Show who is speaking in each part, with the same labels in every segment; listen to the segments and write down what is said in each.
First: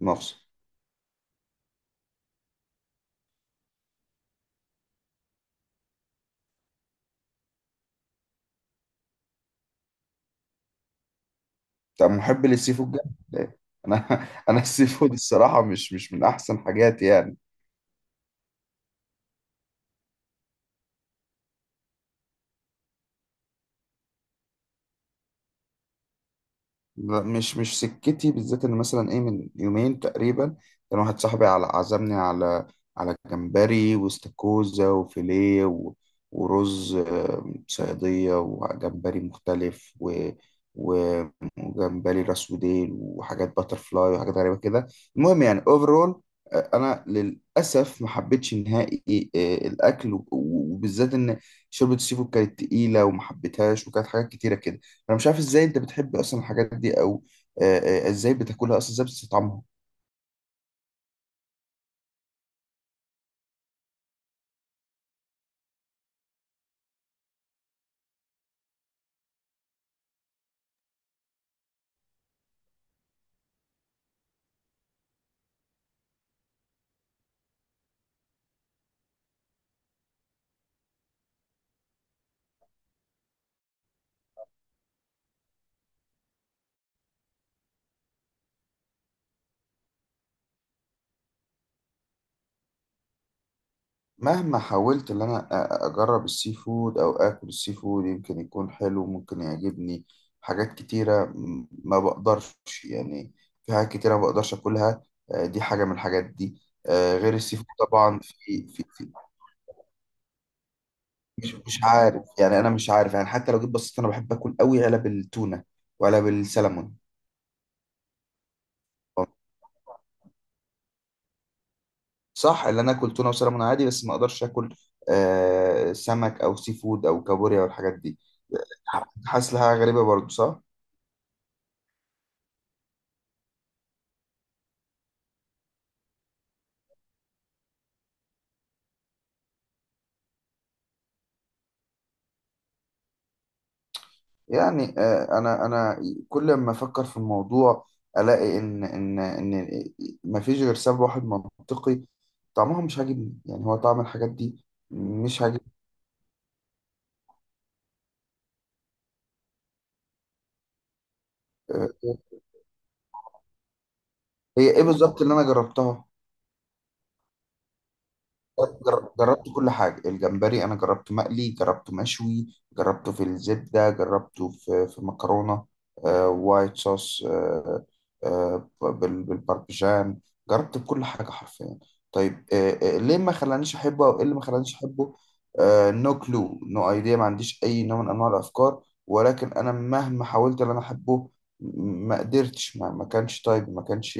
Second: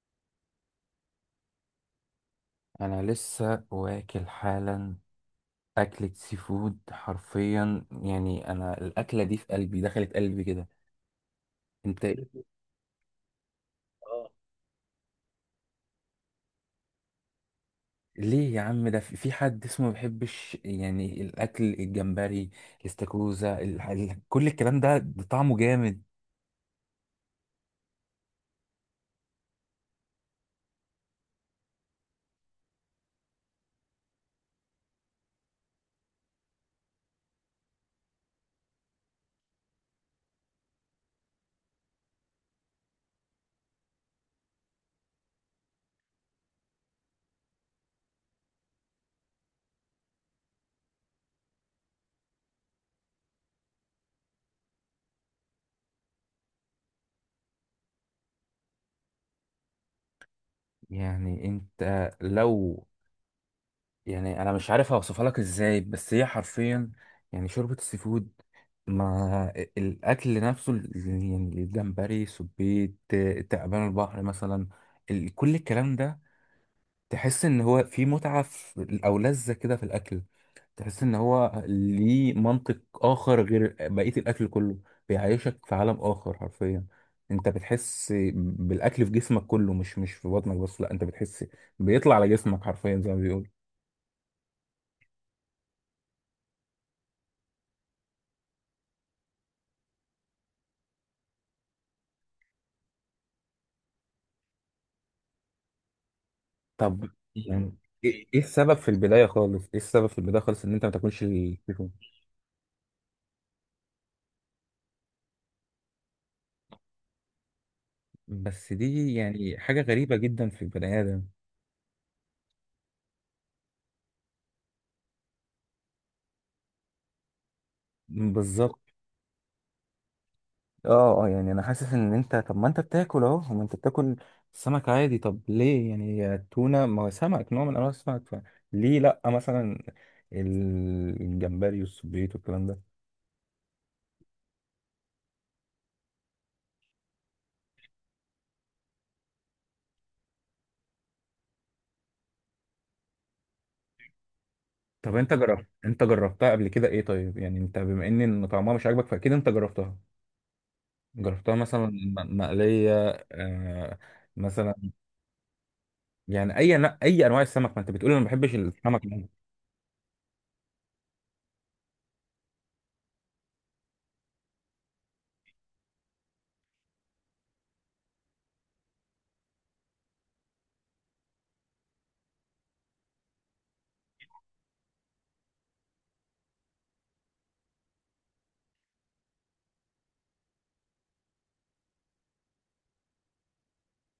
Speaker 1: مصر.
Speaker 2: انا لسه واكل حالا. اكلة سي فود حرفيا، يعني انا الاكلة دي في قلبي، دخلت قلبي كده. انت؟
Speaker 1: طب محب للسي فود جدا. انا انا السي فود الصراحه مش من احسن حاجاتي يعني.
Speaker 2: ليه يا عم، ده في حد اسمه ما بيحبش يعني الاكل؟ الجمبري، الاستاكوزا، كل الكلام ده طعمه جامد.
Speaker 1: لا مش سكتي، بالذات ان مثلا ايه، من يومين تقريبا كان واحد صاحبي على عزمني على على جمبري واستاكوزا وفيليه ورز، صياديه وجمبري مختلف و و- وجمبري راس وديل وحاجات باتر فلاي وحاجات غريبه كده. المهم يعني اوفرول انا للاسف ما حبيتش نهائي الاكل، وبالذات ان شوربه السي فود كانت تقيله وما حبيتهاش، وكانت حاجات كتيره كده. انا مش عارف ازاي انت بتحب اصلا الحاجات دي، او ازاي بتاكلها اصلا، ازاي بتستطعمها.
Speaker 2: يعني انت لو، يعني انا مش عارف اوصفها لك ازاي، بس هي حرفيا، يعني شوربة السي فود، ما الأكل نفسه يعني الجمبري، سبيت، تعبان البحر مثلا، كل الكلام ده، تحس إن هو في متعة أو لذة كده في الأكل، تحس إن هو ليه منطق آخر غير بقية الأكل كله، بيعيشك في عالم آخر حرفيا. أنت بتحس بالأكل في جسمك كله، مش في بطنك بس، لأ، أنت بتحس بيطلع على جسمك حرفيا زي ما بيقول.
Speaker 1: مهما حاولت ان انا اجرب السي فود او اكل السي فود، يمكن يكون حلو ممكن يعجبني. حاجات كتيرة، ما بقدرش يعني. في حاجات كتيرة ما بقدرش اكلها. دي حاجة من الحاجات دي،
Speaker 2: طب
Speaker 1: غير السي فود
Speaker 2: يعني
Speaker 1: طبعا
Speaker 2: إيه
Speaker 1: في
Speaker 2: السبب
Speaker 1: في
Speaker 2: في
Speaker 1: في
Speaker 2: البداية خالص؟ إيه السبب في البداية خالص إن أنت ما تاكلش
Speaker 1: مش
Speaker 2: السي
Speaker 1: مش
Speaker 2: فود؟
Speaker 1: عارف يعني. انا مش عارف يعني. حتى لو جيت بصيت انا بحب اكل قوي علب التونة وعلب السلمون.
Speaker 2: بس دي يعني حاجة غريبة جدا في البني آدم.
Speaker 1: صح، اللي انا اكل تونه وسلمون عادي، بس ما اقدرش اكل سمك او سي فود او كابوريا والحاجات دي.
Speaker 2: بالظبط.
Speaker 1: حاسس لها غريبه برضو، صح.
Speaker 2: اه اه، يعني انا حاسس ان انت، طب ما انت بتاكل، اهو ما انت بتاكل سمك عادي، طب ليه يعني التونة ما هو سمك، نوع من أنواع السمك، فليه لأ مثلا الجمبري والسبيط والكلام ده؟
Speaker 1: يعني آه، انا كل ما افكر في الموضوع، الاقي ان ان ما فيش غير سبب واحد منطقي. طعمها مش عاجبني. يعني هو طعم الحاجات دي
Speaker 2: طب أنت
Speaker 1: مش
Speaker 2: جربت،
Speaker 1: عاجبني.
Speaker 2: أنت جربتها قبل كده إيه؟ طيب يعني أنت بما إن طعمها مش عاجبك فأكيد أنت جربتها، جربتها مثلا
Speaker 1: آه.
Speaker 2: مقلية؟ آه.
Speaker 1: هي
Speaker 2: مثلا.
Speaker 1: ايه بالظبط اللي انا جربتها؟
Speaker 2: يعني أي أي أنواع السمك، ما أنت بتقول أنا ما بحبش السمك.
Speaker 1: جربت كل حاجة. الجمبري أنا جربته مقلي، جربته مشوي، جربته في الزبدة، جربته في مكرونة، وايت صوص، بالباربيجان. جربت كل حاجة حرفيا. طيب، ليه ما خلانيش أحبه، أو إيه اللي ما خلانيش أحبه؟ نو كلو نو أيديا. ما عنديش أي نوع من أنواع الأفكار، ولكن أنا مهما حاولت إن أنا أحبه ما قدرتش. ما ما كانش طيب ما كانش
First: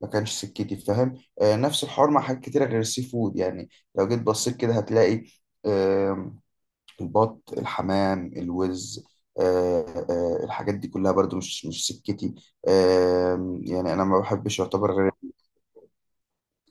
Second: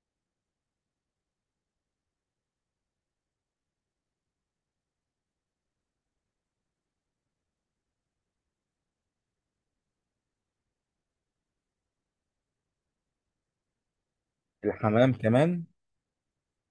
Speaker 1: ما كانش سكتي، فاهم؟ نفس الحوار مع حاجات كتيرة غير السي فود يعني. لو جيت بصيت كده هتلاقي، آم، البط، الحمام، الوز، الحاجات دي كلها برضو مش سكتي. يعني انا ما بحبش يعتبر غير
Speaker 2: الحمام كمان؟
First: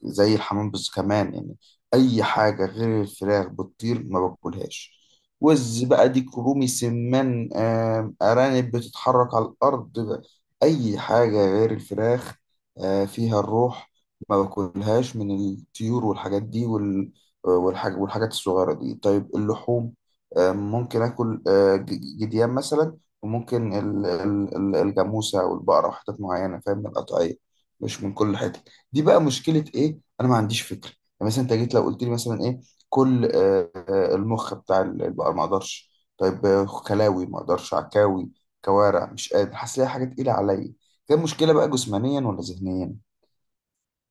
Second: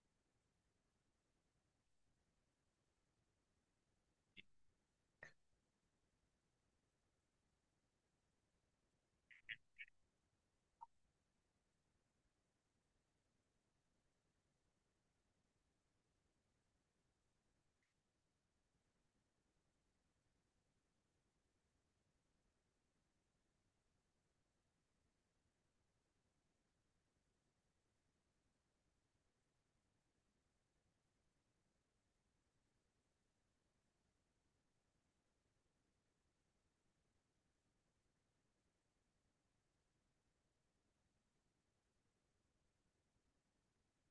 Speaker 1: زي الحمام، بس كمان يعني اي حاجه غير الفراخ بتطير ما باكلهاش. وز بقى، ديك رومي، سمان، ارانب بتتحرك على الارض بقى. اي حاجه غير الفراخ فيها الروح ما باكلهاش، من الطيور والحاجات دي، والحاجات الصغيره دي. طيب اللحوم، ممكن اكل جديان مثلا، وممكن الجاموسه والبقره، وحتت معينه، فاهم، من القطعيه، مش من كل حته. دي بقى مشكله ايه؟ انا ما عنديش فكره. يعني مثلا انت جيت لو قلت لي مثلا ايه، كل المخ بتاع البقر، ما اقدرش. طيب خلاوي ما اقدرش، عكاوي، كوارع مش قادر، حاسس ليها حاجه تقيله عليا. ده مشكله بقى جسمانيا ولا ذهنيا؟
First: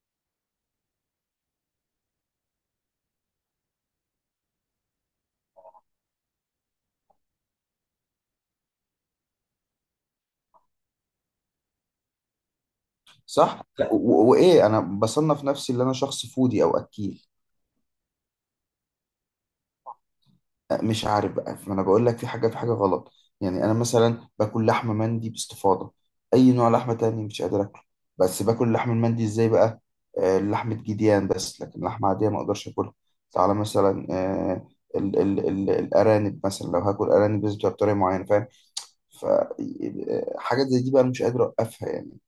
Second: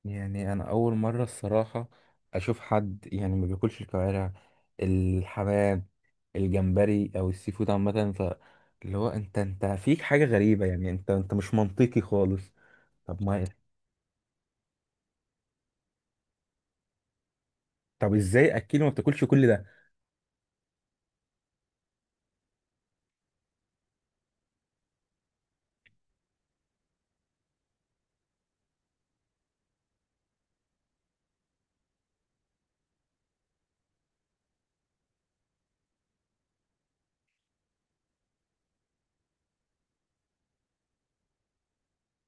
Speaker 2: يعني انا اول مره الصراحه اشوف حد يعني ما بياكلش الكوارع، الحمام، الجمبري او السي فود عامه، ف اللي هو انت، انت فيك حاجه غريبه، يعني انت مش منطقي خالص. طب ما،
Speaker 1: صح. لا، وايه، انا بصنف نفسي اللي انا شخص فودي او اكيل.
Speaker 2: طب ازاي اكيد ما بتاكلش كل ده؟
Speaker 1: مش عارف بقى، ما انا بقول لك في حاجه في حاجه غلط. يعني انا مثلا باكل لحمه مندي باستفاضه، اي نوع لحمه تاني مش قادر اكله. بس باكل لحم المندي، ازاي بقى؟ لحمه جديان بس، لكن لحمه عاديه ما اقدرش اكلها. تعالى مثلا آه، ال ال ال الارانب مثلا، لو هاكل ارانب بس بتبقى بطريقه معينه، فاهم؟ ف حاجات زي دي بقى أنا مش قادر اوقفها يعني.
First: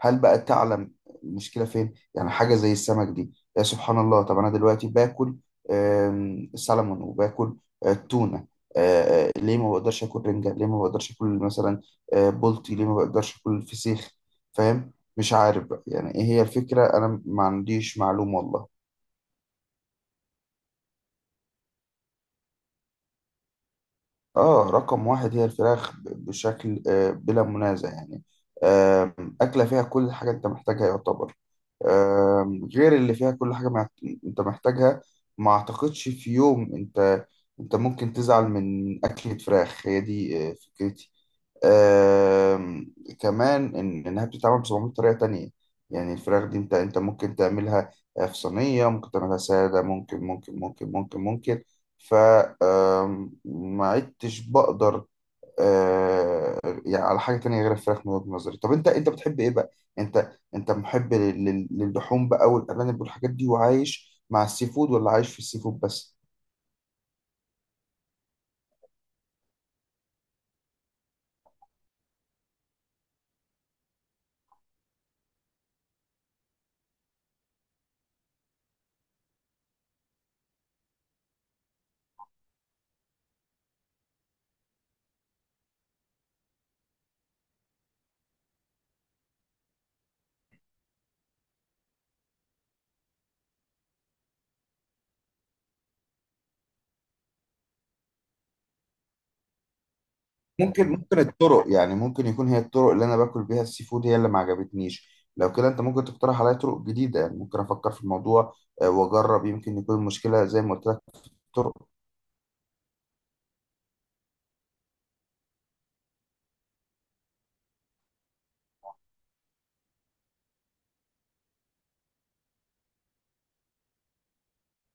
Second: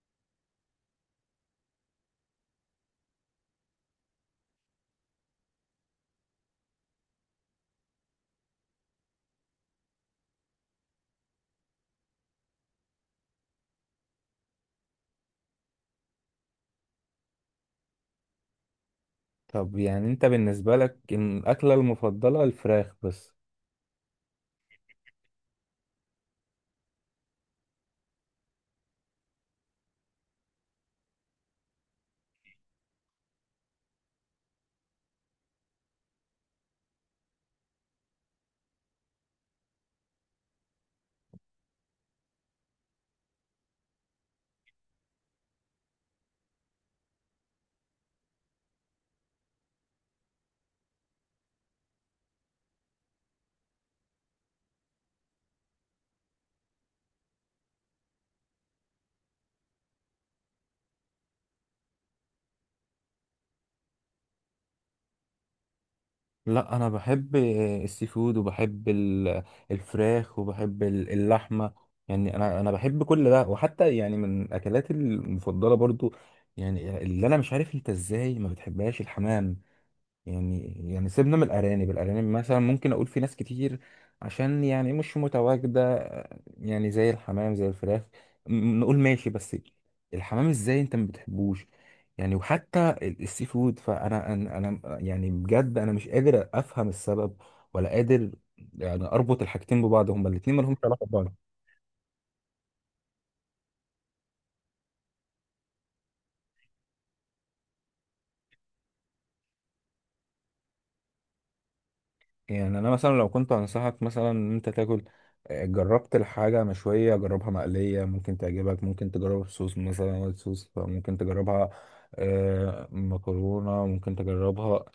Speaker 1: هل بقى تعلم المشكلة فين؟ يعني حاجة زي السمك دي، يا سبحان الله. طب أنا دلوقتي باكل سلمون، وباكل تونة. ليه ما بقدرش آكل رنجة؟ ليه ما بقدرش آكل مثلا بولتي؟ ليه ما بقدرش آكل فسيخ؟ فاهم؟ مش عارف بقى يعني إيه هي الفكرة. أنا ما عنديش معلومة والله.
Speaker 2: طب يعني انت بالنسبه لك إن الاكله المفضله الفراخ بس؟
Speaker 1: اه، رقم واحد هي الفراخ، بشكل بلا منازع يعني. أكلة فيها كل حاجة أنت محتاجها يعتبر. آم، غير اللي فيها كل حاجة مع- أنت محتاجها. ما أعتقدش في يوم أنت، أنت ممكن تزعل من أكلة فراخ. هي دي فكرتي. آم، كمان إنها بتتعمل ب 700 طريقة تانية. يعني الفراخ دي أنت، أنت ممكن تعملها في صينية، ممكن تعملها سادة، ممكن. ف ما عدتش بقدر آه، يعني على حاجة تانية غير الفراخ، من وجهة نظري. طب أنت، أنت بتحب إيه بقى؟ أنت أنت محب للحوم بقى، والأرانب والحاجات دي، وعايش مع السي فود، ولا عايش في السي فود بس؟
Speaker 2: لا انا بحب السي فود وبحب الفراخ وبحب اللحمه، يعني انا بحب كل ده، وحتى يعني من اكلاتي المفضله برضو. يعني اللي انا مش عارف انت ازاي ما بتحبهاش الحمام، يعني، يعني سيبنا من الأرانب، الأرانب مثلا ممكن أقول في ناس كتير عشان يعني مش متواجدة، يعني زي الحمام، زي الفراخ، نقول ماشي، بس الحمام إزاي أنت ما بتحبوش؟ يعني وحتى السي فود، فأنا أنا يعني بجد أنا مش قادر أفهم السبب، ولا قادر يعني أربط الحاجتين ببعض، هما الاتنين مالهمش
Speaker 1: ممكن
Speaker 2: علاقة
Speaker 1: ممكن
Speaker 2: ببعض.
Speaker 1: الطرق، يعني ممكن يكون هي الطرق اللي انا باكل بيها السي فود هي اللي ما عجبتنيش. لو كده انت ممكن تقترح عليا طرق جديده، يعني ممكن افكر في الموضوع واجرب. يمكن يكون المشكله زي ما قلت لك، الطرق.
Speaker 2: يعني انا مثلا لو كنت انصحك مثلا ان انت تاكل، جربت الحاجه مشويه، جربها مقليه ممكن تعجبك، ممكن تجربها بصوص مثلا وايت صوص ممكن تجربها، مكرونه ممكن تجربها،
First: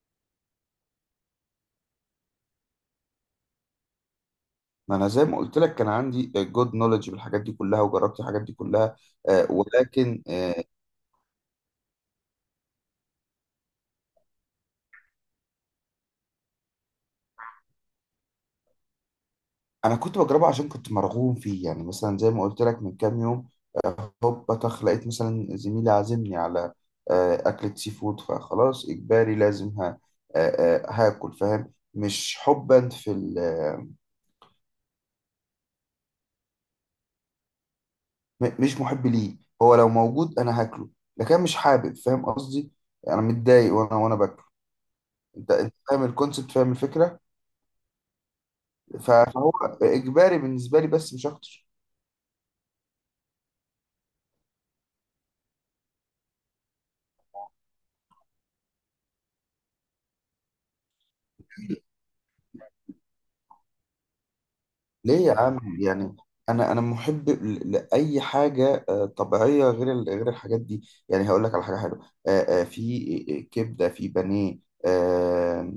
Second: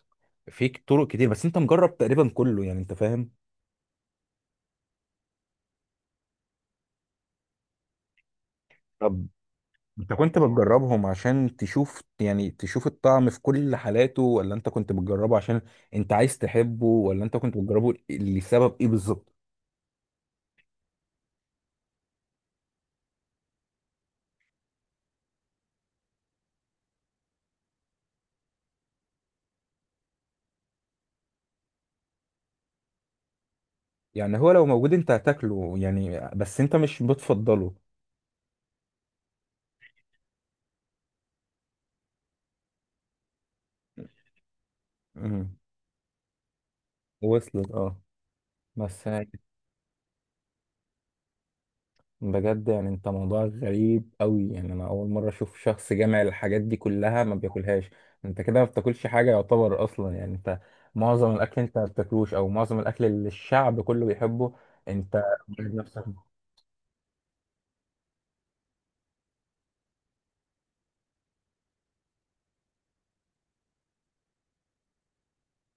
Speaker 2: في طرق كتير، بس انت مجرب تقريبا كله، يعني انت فاهم.
Speaker 1: ما انا زي ما قلت لك، كان عندي جود نولج بالحاجات دي كلها، وجربت الحاجات دي كلها
Speaker 2: طب
Speaker 1: آه،
Speaker 2: انت
Speaker 1: ولكن
Speaker 2: كنت
Speaker 1: آه،
Speaker 2: بتجربهم عشان تشوف، يعني تشوف الطعم في كل حالاته، ولا انت كنت بتجربه عشان انت عايز تحبه، ولا انت كنت بتجربه لسبب ايه بالظبط؟
Speaker 1: انا كنت بجربها عشان كنت مرغوم فيه. يعني مثلا زي ما قلت لك من كام يوم، هوب بطخ لقيت مثلا زميلي عازمني على أكلة سي فود، فخلاص إجباري لازم ها هاكل، فاهم؟ مش حبا في ال
Speaker 2: يعني هو لو موجود انت هتاكله يعني، بس انت مش بتفضله؟
Speaker 1: مش محب ليه. هو لو موجود أنا هاكله، لكن مش حابب، فاهم قصدي؟ أنا متضايق وأنا باكل. أنت،
Speaker 2: مم.
Speaker 1: أنت فاهم الكونسيبت، فاهم الفكرة.
Speaker 2: وصلت، اه، بس أنا،
Speaker 1: فهو إجباري بالنسبة لي، بس مش أكتر.
Speaker 2: بجد يعني انت موضوع غريب قوي، يعني انا اول مره اشوف شخص جامع الحاجات دي كلها ما بياكلهاش، انت كده ما بتاكلش حاجه يعتبر اصلا، يعني انت معظم الاكل انت ما بتاكلوش، او معظم الاكل اللي الشعب كله بيحبه
Speaker 1: ليه
Speaker 2: انت
Speaker 1: يا عم
Speaker 2: بتجيب نفسك.
Speaker 1: يعني، انا محب لاي حاجه طبيعيه غير غير الحاجات دي. يعني هقول لك على حاجه حلوه، في كبده، في بانيه، آه،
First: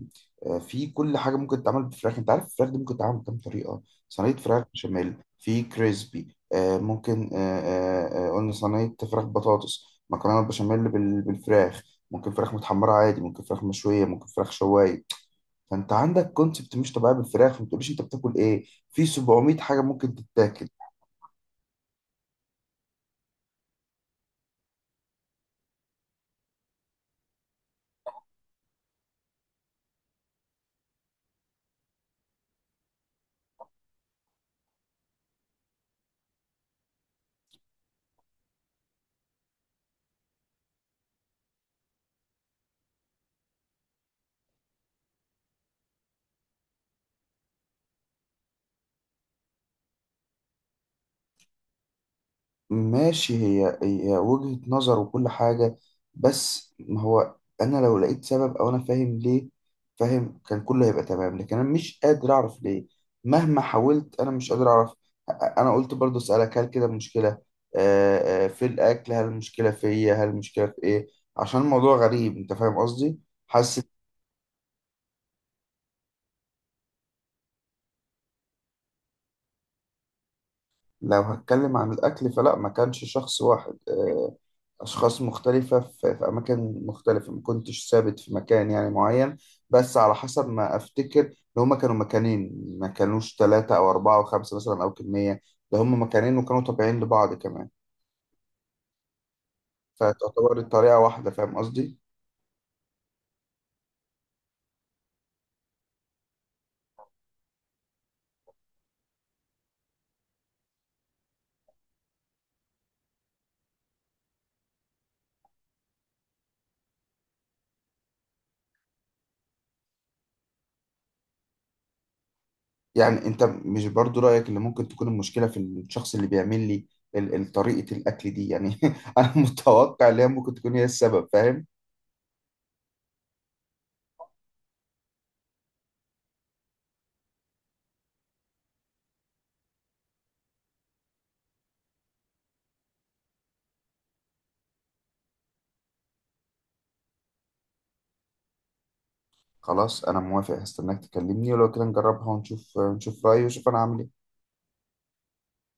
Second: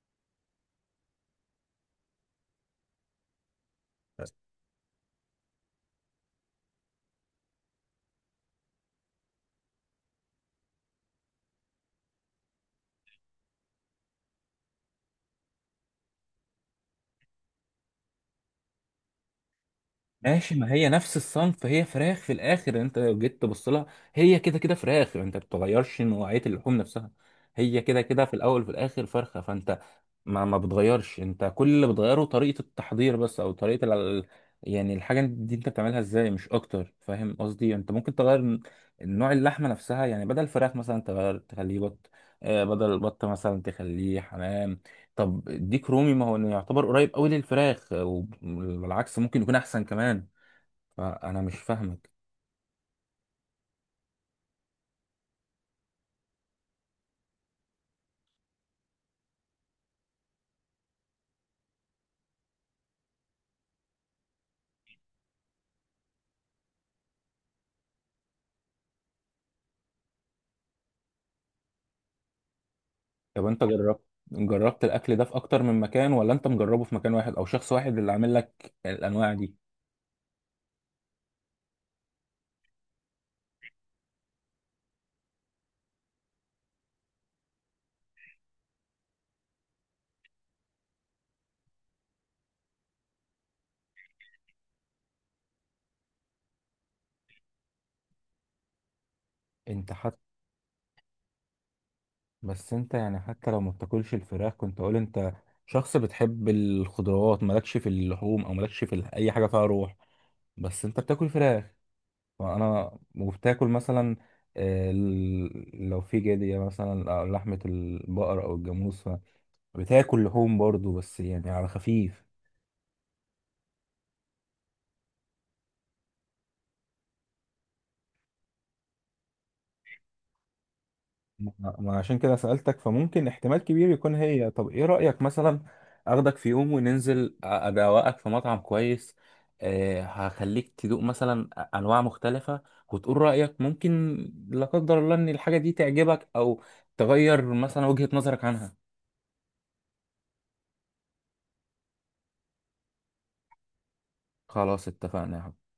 Speaker 1: في كل حاجه ممكن تتعمل بفراخ. انت عارف الفراخ دي ممكن تتعمل بكام طريقه؟ صينيه فراخ بشاميل، في كريسبي، آه، ممكن آه، آه، آه، قلنا صينيه فراخ بطاطس، مكرونه بشاميل بالفراخ، ممكن فراخ متحمره عادي، ممكن فراخ مشويه، ممكن فراخ شوايه. فانت عندك كونسبت مش طبيعي بالفراخ، ما تقوليش انت بتاكل ايه، في 700 حاجه ممكن
Speaker 2: ماشي،
Speaker 1: تتاكل.
Speaker 2: ما هي نفس الصنف، فهي فراخ في الاخر، انت لو جيت تبص لها هي كده كده فراخ، انت ما بتغيرش نوعيه اللحوم نفسها، هي كده كده في الاول وفي الاخر فرخه، فانت ما بتغيرش، انت كل اللي بتغيره طريقه التحضير بس، او طريقه ال... يعني الحاجه دي انت بتعملها ازاي، مش اكتر، فاهم قصدي؟ انت ممكن تغير نوع اللحمه نفسها، يعني بدل الفراخ مثلا تغير تخليه بط، بدل البط مثلا تخليه حمام، طب ديك رومي ما هو يعتبر قريب قوي للفراخ، وبالعكس ممكن يكون احسن كمان، فانا مش فاهمك.
Speaker 1: ماشي، هي وجهه نظر وكل حاجه، بس ما هو انا لو لقيت سبب او انا فاهم ليه، فاهم، كان كله هيبقى تمام، لكن انا مش قادر اعرف ليه. مهما حاولت انا مش قادر اعرف. انا قلت برضو اسالك، هل كده المشكله في الاكل، هل المشكله فيا، هل المشكله في ايه، عشان الموضوع غريب، انت فاهم قصدي؟
Speaker 2: طب انت
Speaker 1: حاسس.
Speaker 2: جربت، جربت الاكل ده في اكتر من مكان، ولا انت مجربه في مكان واحد او شخص واحد اللي عامل لك الانواع دي؟
Speaker 1: لو هتكلم عن الاكل فلا، ما كانش شخص واحد. أشخاص مختلفة في، في أماكن مختلفة، ما كنتش ثابت في مكان يعني معين، بس على حسب ما أفتكر إن هما كانوا مكانين، ما كانوش 3 أو 4 أو 5 مثلا أو كمية. ده هما مكانين وكانوا طبيعيين لبعض كمان،
Speaker 2: انت حتى،
Speaker 1: فتعتبر الطريقة واحدة، فاهم قصدي؟
Speaker 2: بس انت يعني حتى لو ما بتاكلش الفراخ كنت اقول انت شخص بتحب الخضروات، مالكش في اللحوم، او مالكش في اي حاجه فيها روح، بس انت بتاكل فراخ، وانا وبتاكل مثلا، لو في جديه مثلا أو لحمه البقر او الجاموس، فبتاكل لحوم برضو بس يعني على خفيف.
Speaker 1: يعني أنت مش برضو رأيك إن ممكن تكون المشكلة في الشخص اللي بيعمل لي طريقة الأكل دي يعني أنا متوقع إن هي ممكن تكون هي السبب، فاهم؟
Speaker 2: ما ما عشان كده سألتك، فممكن احتمال كبير يكون هي. طب ايه رأيك مثلا اخدك في يوم وننزل، ادوقك في مطعم كويس؟ أه هخليك تدوق مثلا انواع مختلفة، وتقول رأيك، ممكن لا قدر الله ان الحاجة دي تعجبك، او تغير مثلا وجهة نظرك عنها.
Speaker 1: خلاص أنا موافق، هستناك تكلمني، ولو كده نجربها ونشوف، نشوف رأيي ونشوف أنا هعمل إيه.
Speaker 2: خلاص اتفقنا يا حبيبي.